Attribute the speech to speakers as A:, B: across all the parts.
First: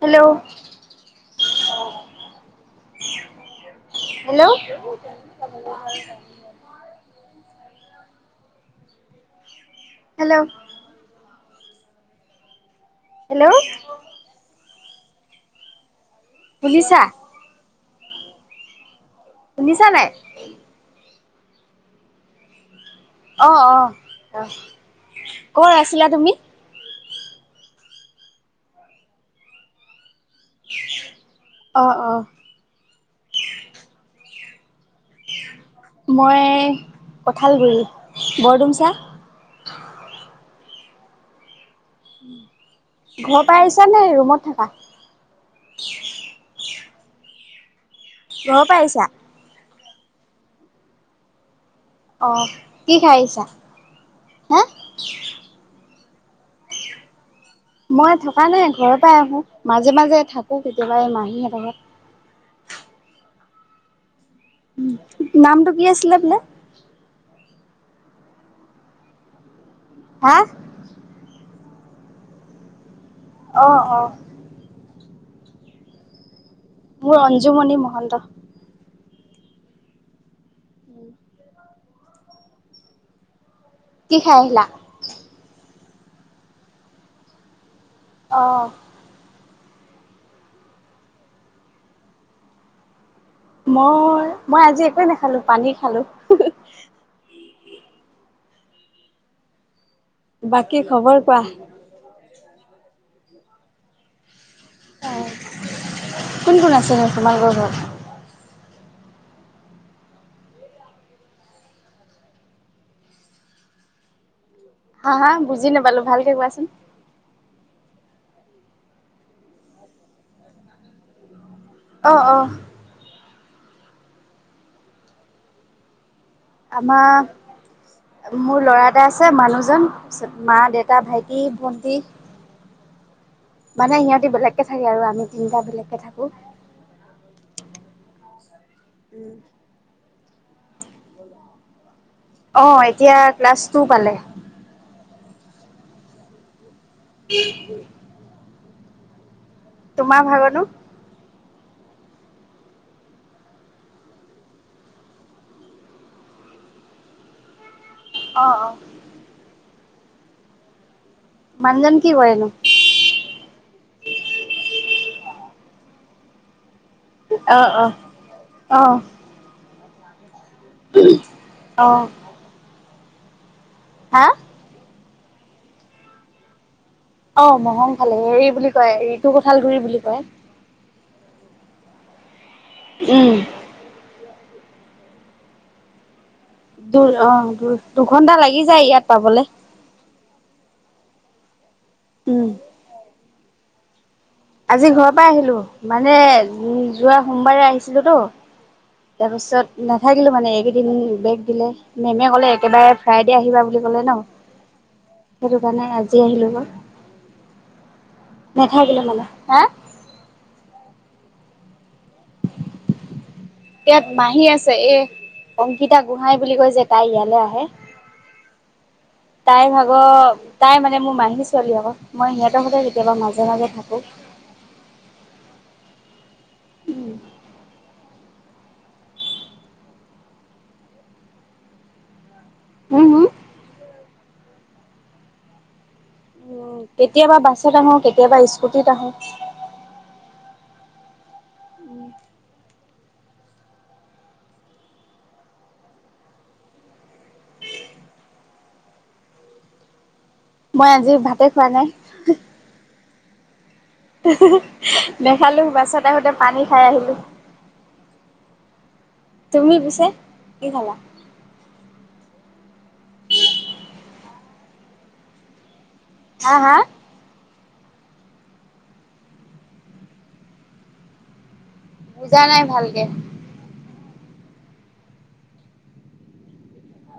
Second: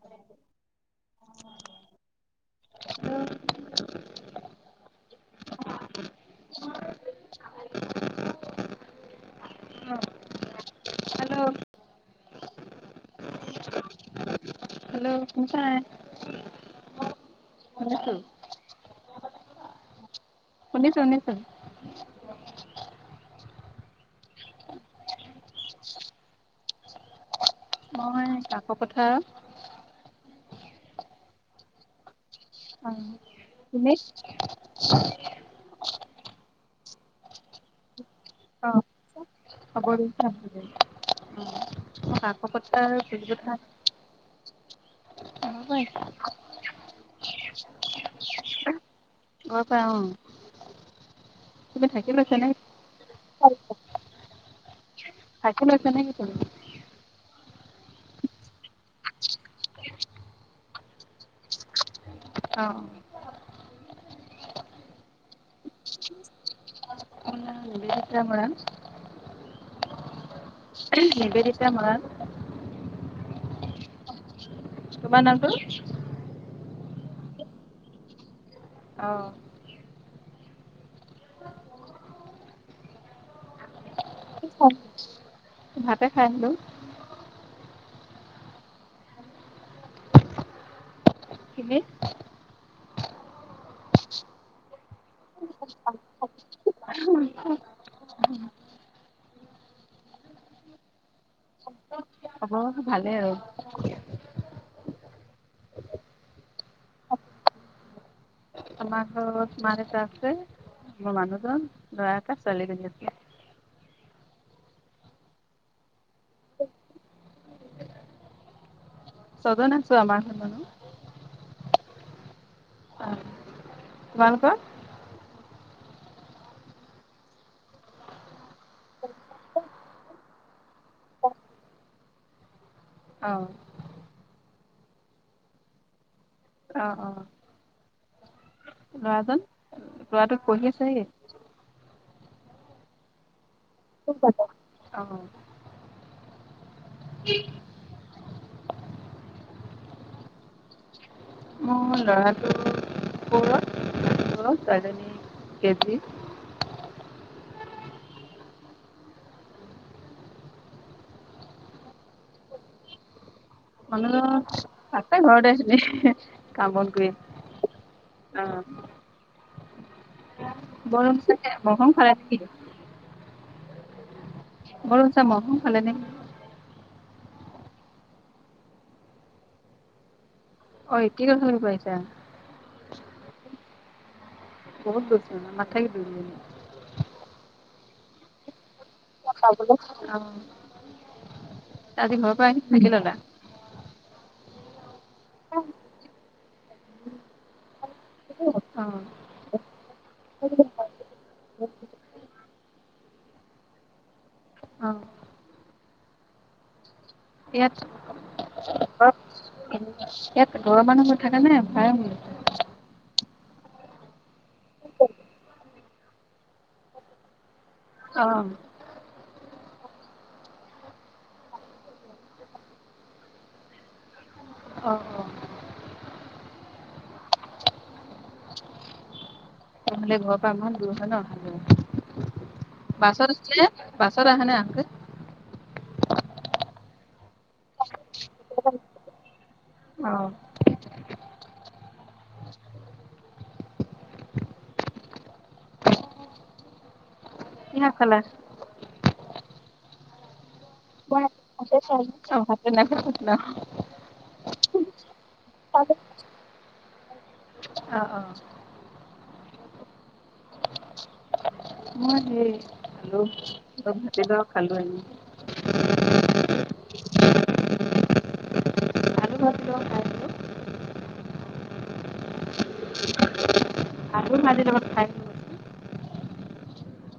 A: Hello hello উ hello hello
B: hello কোন চানে
A: শুনিছা শুনিছা নাই
B: উননিছ উন্নিছ
A: অ অ আহ কত আছিলা তুমি
B: মই কাকো কথা আৰু
A: অ অ
B: অনে
A: মই কঁঠালগুৰি বৰদুমচা
B: উম
A: ঘৰ পৰা আহিছা নে ৰুমত থকা
B: অ পৈছ
A: ঘৰ পাৰিছা
B: অ পৰা তুমি থাকি
A: অ
B: লৈছা নে
A: কি খাই আহিছা হা
B: থাকে লৈছে নেকি তমি
A: মই থকা নাই ঘৰৰ পৰাই আহো মাজে মাজে থাকো কেতিয়াবা এই মাহীহঁতত
B: অ
A: নামটো কি আছিলে বোলে
B: ম
A: হা
B: সেইবেেততি ম
A: আহ অ
B: কমান নটো
A: মোৰ অঞ্জুমণি মহন্ত
B: অ
A: কি খাইলা
B: ভাতে খাই আহিলো
A: অ'
B: কিনে
A: মই মই আজি একোৱে নাখালো পানী খালো বাকী খবৰ কোৱা
B: ভালে আৰু
A: অ কোন কোন আছে নছেো মালগ ঘৰত
B: মাৰ তছে মোৰ মানুহজন দয়াক চলি গছিল
A: হা হা বুজি নাপালো ভালকে কোৱাচোন
B: চদ নছ ম নানো
A: আহ আহ
B: ভালক
A: আম মোৰ ল'ৰা এটা আছে মানুহজনত মা দেউতা ভাইটি ভন্টি
B: অ
A: মানে ইিহঁতি বেলেগকে থাকে আৰু আমি তিনিটা বেলেগকে থাকো
B: অ অ ল'ৰাজন ল'ৰাটোোক পঢ়ি আছেহি
A: অ এতিয়া ক্লাছ টু পালে
B: অ
A: উ তোমাৰ ভাগনো
B: অ ল'ৰাটো তদনেী কেজি
A: অ অ মানুজন কি কৰেনো
B: মানুজন আছে ঘৰতে আছিলি কাম কৰি
A: অহ অহ
B: অ
A: অহ অ
B: [unintelligible]
A: হা
B: [unintelligible]
A: অ মহং ফালে হেৰি বুলি কয় ৰিঋতু কোঁঠাল গুৰি বুলি কয়
B: অঐ কি কচ পাইছা
A: উম
B: বহুত গুখনা মাথা কি পিল দে
A: দূৰ অ দূ দুঘন্টা লাগি যায় ইয়াত পাবলে।
B: [unintelligible] আদি ঘৰ
A: উম,
B: পৰা আহি থাকিললা
A: আজি ঘৰৰ পৰা আহিলো মানে উ যোৱা সোমবাৰে আহিছিলো তো
B: অ',
A: তাৰপিছত নাথাকিলো মানে এইকেইদিন বেগ দিলে মেমে কলে একেবাৰে ফ্ৰাইডে আহিবা বুলি কলে ন
B: অ'
A: সেইটো কাৰণে আজি আহিলো ম
B: এটা
A: নেথাকিলে মানে হা
B: ইয়াত দূৰৰ মানুহ হৈ থাকে নে ভাৰা
A: ইয়াত মাহী আছে এ অংকিতা গোহাঁই বুলি কৈ যে তাই ইয়ালৈ আহে
B: অ',
A: তাই ভাগৰ তাই মানে মোৰ মাহী ছোৱালী আক মই সিহঁতৰ সতে কেতিয়াবা মাজে মাজে থাকো [unintelligible]
B: অ
A: উম
B: তেহলে ঘৰৰ পৰা ইমান দূৰ হয় নহাল
A: হম, হম,
B: বাছত উঠিলে বাছত আহা নে আক
A: উ কেতিয়াবা বাছেত আহো কেতিয়াবা স্কুটিত আহো [inaudible]
B: অ' কি খালা
A: মই আজি ভাতে খোৱা নাই
B: [unintelligible]
A: নেখালো বাছত আহোতে পানী খাই আহিলো
B: অ অ
A: তুমি পিছে কি খালা
B: [unintelligible]
A: হা হা
B: ৰ আৰু [inaudible]
A: বুজা নাই ভালকে
B: আৰু মাজিৰ লগত খাই থচোন [inaudible]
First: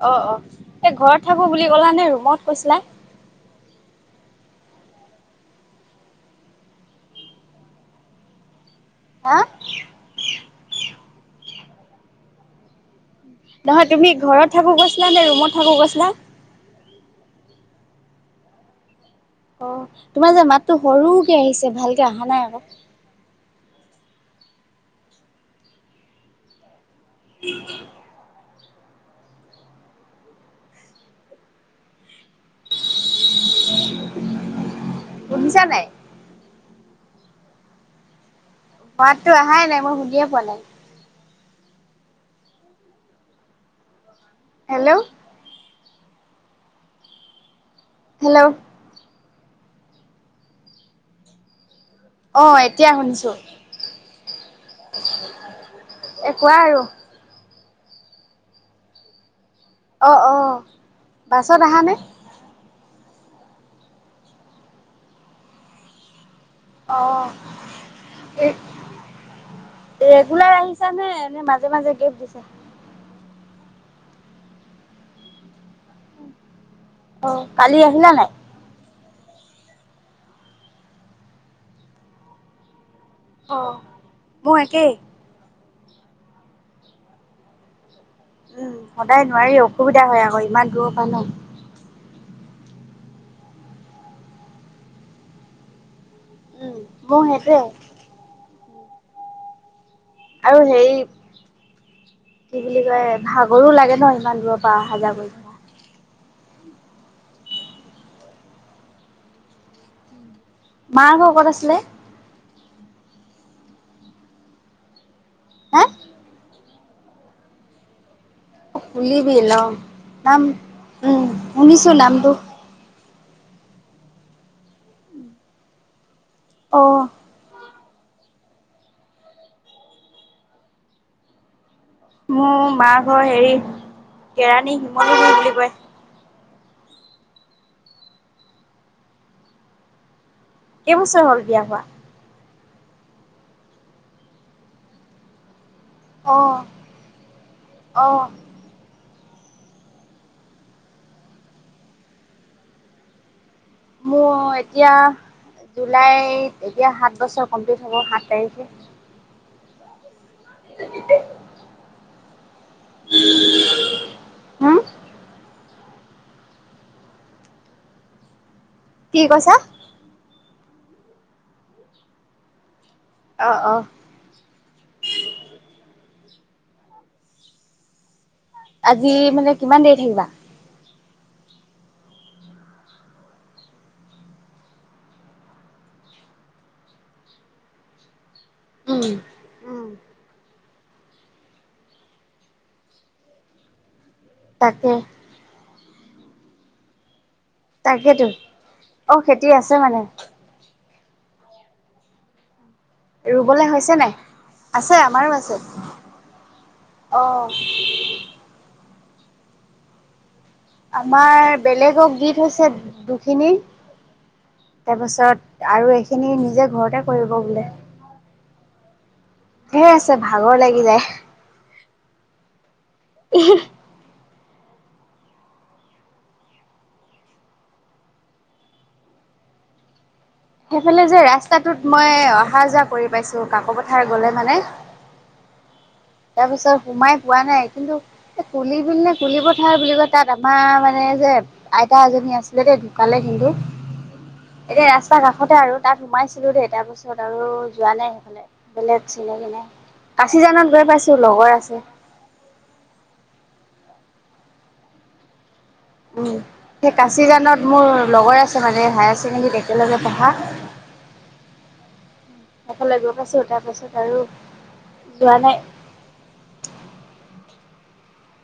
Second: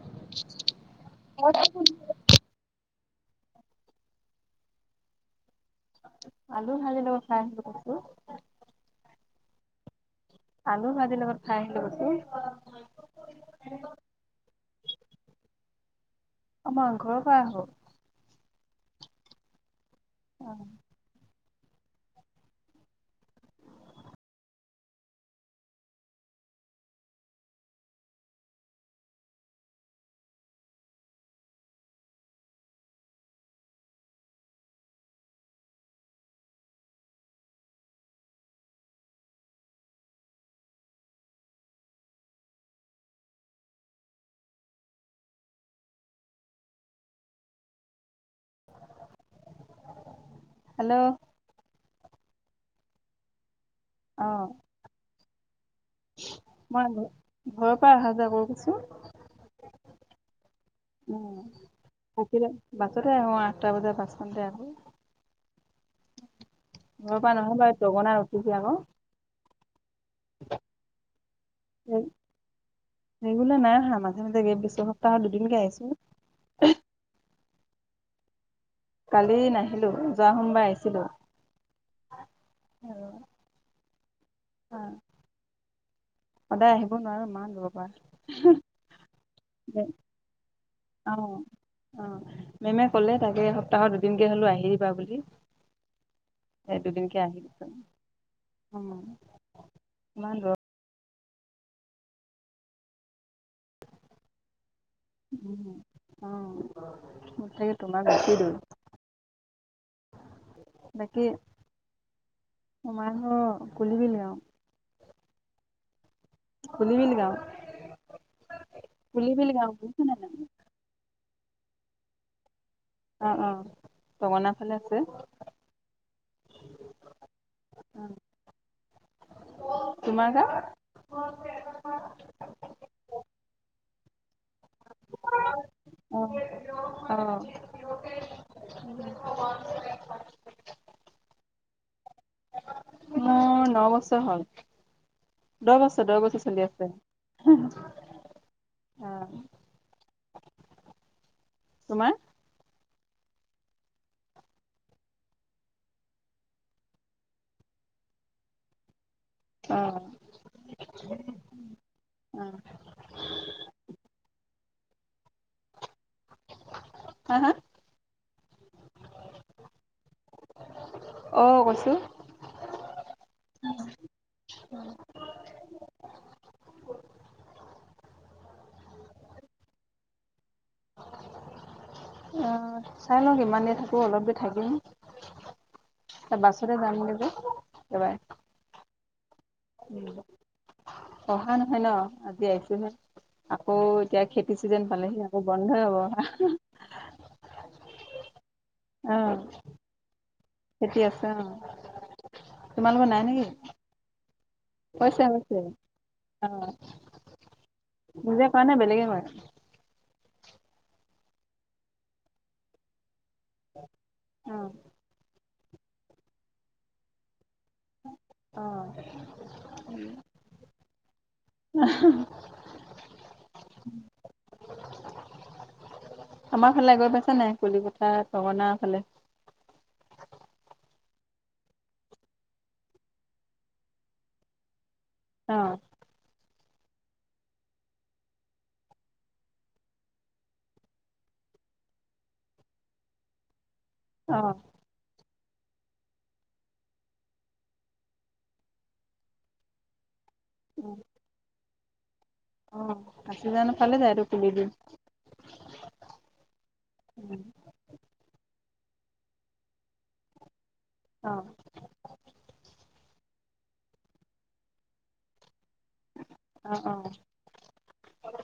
A: অ অ সে ঘৰত থাকো বুলি কলা
B: মই
A: নে ৰুমত কৈছিলা
B: আলু ভাজিৰ লগত খাই আহিলো কচু
A: হা [inaudible]
B: [unintelligible]
A: নহয় তুমি ঘৰত থাকো গৈছিলা নে ৰুমত থাকো গৈছিলা
B: অ মই ঘৰৰ পৰা আহো
A: অ তোমাৰ যে মাতটো সৰুকে আহিছে ভালকে আহা নাই আকৌ উম শুনিছা নাই মাতো অহাই নাই মই শুনিয়ে পোৱা নাই হেল্লো' হেল্লো'
B: হেল্লো'
A: আহ এতিয়াই শুনিছো
B: অ
A: একুৱা আৰু
B: মই ঘৰৰ পৰাাই আহহা যায় কৰ কচোন
A: অ অ
B: উ
A: বাছত আহানে
B: পখিলে বাছতে আহো আঠটা বজাত বাছখনানতে আহো
A: অ
B: ঘৰ পৰা নহয় বাৰু দগনা
A: এই
B: উঠছে আকৌ
A: ৰেগুলাৰ আহিছা নে নে মাজে মাজে গেফ্ট দিছা
B: ৰেগুলাৰ নাই অহা মাজে মাজে গে বিশছৰ সপ্তাহত দুদিনকে আহিছো
A: কালি আহিলা নাই।
B: কালি নাহিলো যোৱা সোমবাৰ আহিছিলো।
A: অ মই একেই
B: সদায় আহিব নোৱাৰো মা য পৰাাৰ
A: উম সদায় নোৱাৰি অসুবিধা হয় আকৌ ইমান দূৰৰ পৰা
B: অ
A: ন
B: অ মেমে ক'লে তাকে সপ্তাহৰ দুদিনকে হ'লো আহি দিবা বুলি
A: উম,
B: এই দুদিনকে
A: মোৰ
B: আহি
A: সেইটোৱে
B: দিছে উম ইমান
A: আৰু
B: দূৰত
A: হে কি বুলি কয় ভাগৰো লাগে ন ইমান দূৰত প হাজাৰ বৈচৰা
B: উ ম থাকে তোমাৰ বেছি দূৰ
A: মাৰ ঘৰ কত আছিলে
B: ম মাইহ কুলিব আৰু
A: হা
B: পুলিৱেল গা
A: খুলিবি ল নাম
B: নাই
A: উম শুনিছো নামটো
B: অ অ ঙনা ফালে আছে
A: অ'
B: উম তোমাৰ গা
A: মোৰ মা ঘৰ হেৰি কেৰাণী শিমলু বুলি কয়
B: অহ
A: কেইবছৰ হ'ল বিয়া হোৱা
B: মোৰ নৱসহল দহ বছৰ দহ বছৰ
A: অ',
B: চলি আছে
A: অ'।
B: আহ তোমাৰ
A: মোৰ এতিয়া জুলাইত এতিয়া সাত বছৰ কমপ্লিট হ'ব সাত তাৰিখে
B: অহ
A: হম
B: হা হা
A: কি কৈছা
B: অ কৈছো
A: অহ অহ আজি মানে কিমান দেৰি থাকিবা
B: আহ চাই লওঁ কিমান দে থাকো অলপ দে থাকিম ত বাছৰে যাম দিব এবাই
A: উম উম,
B: অহা নহয় ন আজি আহিছোহে আকৌ এতিয়া খেতি চিজন
A: তাকে
B: পালেহি আকৌ বন্ধই হ'ব
A: তাকেইেতো অ খেতি আছে মানে
B: খেতি আছে অ তোমালোকৰ নাই নেকি
A: ৰুবলৈ হৈছে নাই? আছে
B: কৈছো
A: আমাৰো আছে।
B: কৈছে অ
A: অ',
B: নিজে কোৱা নে বেলেগে কয়?
A: আমাৰ বেলেগক গীত হৈছে দুখিনি
B: অ
A: তাৰপাছত- আৰু এইখিনি নিজে ঘৰতে কৰিব বোলে।
B: অ
A: সিয়ে আছে ভাগৰ লাগি যায়।
B: আহ।
A: উ [unintelligible]
B: আমাৰ ফালে গৈ পাইছ নে কলিকঠাৰ গনা ফালে-
A: সেইফালে যে ৰাস্তাটোত মই অহা যোৱা কৰি পাইছো কাক পথাৰ গলে মানে।
B: অ।
A: তাৰপিছত সোমাই পোৱা নাই কিন্তু কুলি বি নে কুলি পথাৰ বুলি কয় তাত আমাৰ মানে যে- আইতা এজনী আছিলে দে ঢুকালে কিন্তু
B: অ
A: এতিয়া ৰাস্তা- তে আৰু তাত সোমাইছিলো দেই তাৰপিছত আৰু যোৱা নাই সেইফালে বেলেগ চিনে কিনে- কাজিৰঙাত গৈ পাইছা? আছে।
B: অ আচি জানো ফালে যায় আৰু কুলি দিম।
A: উম সেই কাচিজানত মোৰ লগৰ আছে মানে। হাইাৰ চকেণ্ডী একেলগে পঢ়া
B: অ
A: একেলগে - তাৰপাছত আৰু যোৱা নাই
B: অ অ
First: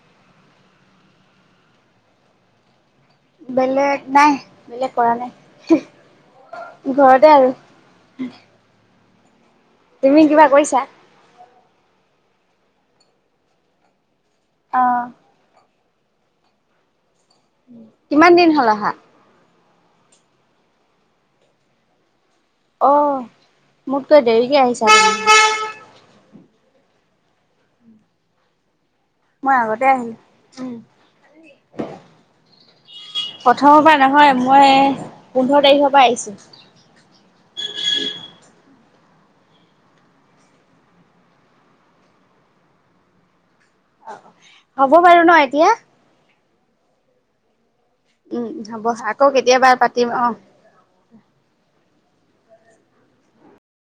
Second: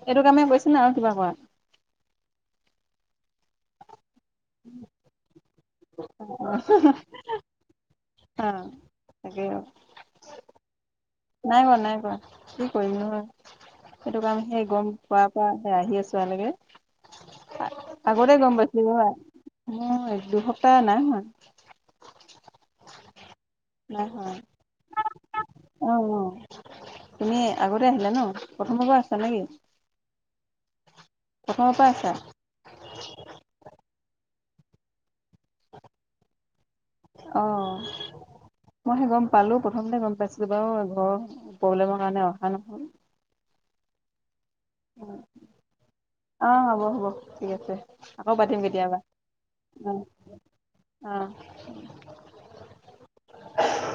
B: এইটো কামেই কৰিছে না আৰু কিবা কৰা-
A: বেলেগ - নাই বেলেগ কৰা
B: অ
A: নাই ঘৰতে আৰু-
B: তাকে-
A: তুমি কিবা কৰিছা -
B: নাই কৰাৱা নাই কৰাোৱা কি কৰিম নহয় সেইটো কাম সেই
A: অ
B: গম পোৱাৰ পৰা- আহি আছো আালকে
A: কিমান
B: আগতে
A: দিন
B: গম
A: হ'ল অহা
B: পাইছিলো। মই এক দুসপ্তাহ নাই হয়।
A: অ মোতকৈ
B: হোৱা।
A: দেৰিকে আহিছা।
B: অ অ তুমি আগতে আহিলা ন প্ৰথমৰ পৰা আছা।
A: মই আগতে আহিলো উম।
B: কখনৰ পৰা আছা?
A: প্ৰথমৰ পৰা নহয় মই পোন্ধৰ তাৰিখৰ পৰা আহিছোঁ। [inaudible]
B: অ মই সে গম পালো প্ৰথমতে গম পাইছিলো বাৰু ঘৰৰ প্ৰব্লেমৰ কাৰণে অহা নহল।
A: হয়। হ'ব বাৰু ন এতিয়া।
B: অ হ'ব হ'ব ঠিক আছে। আকৌ
A: উম
B: পাতিম
A: হ'ব
B: কেতিয়াবা
A: আকৌ কেতিয়াবা
B: অ
A: পাতিম আহ
B: অ। [inaudible]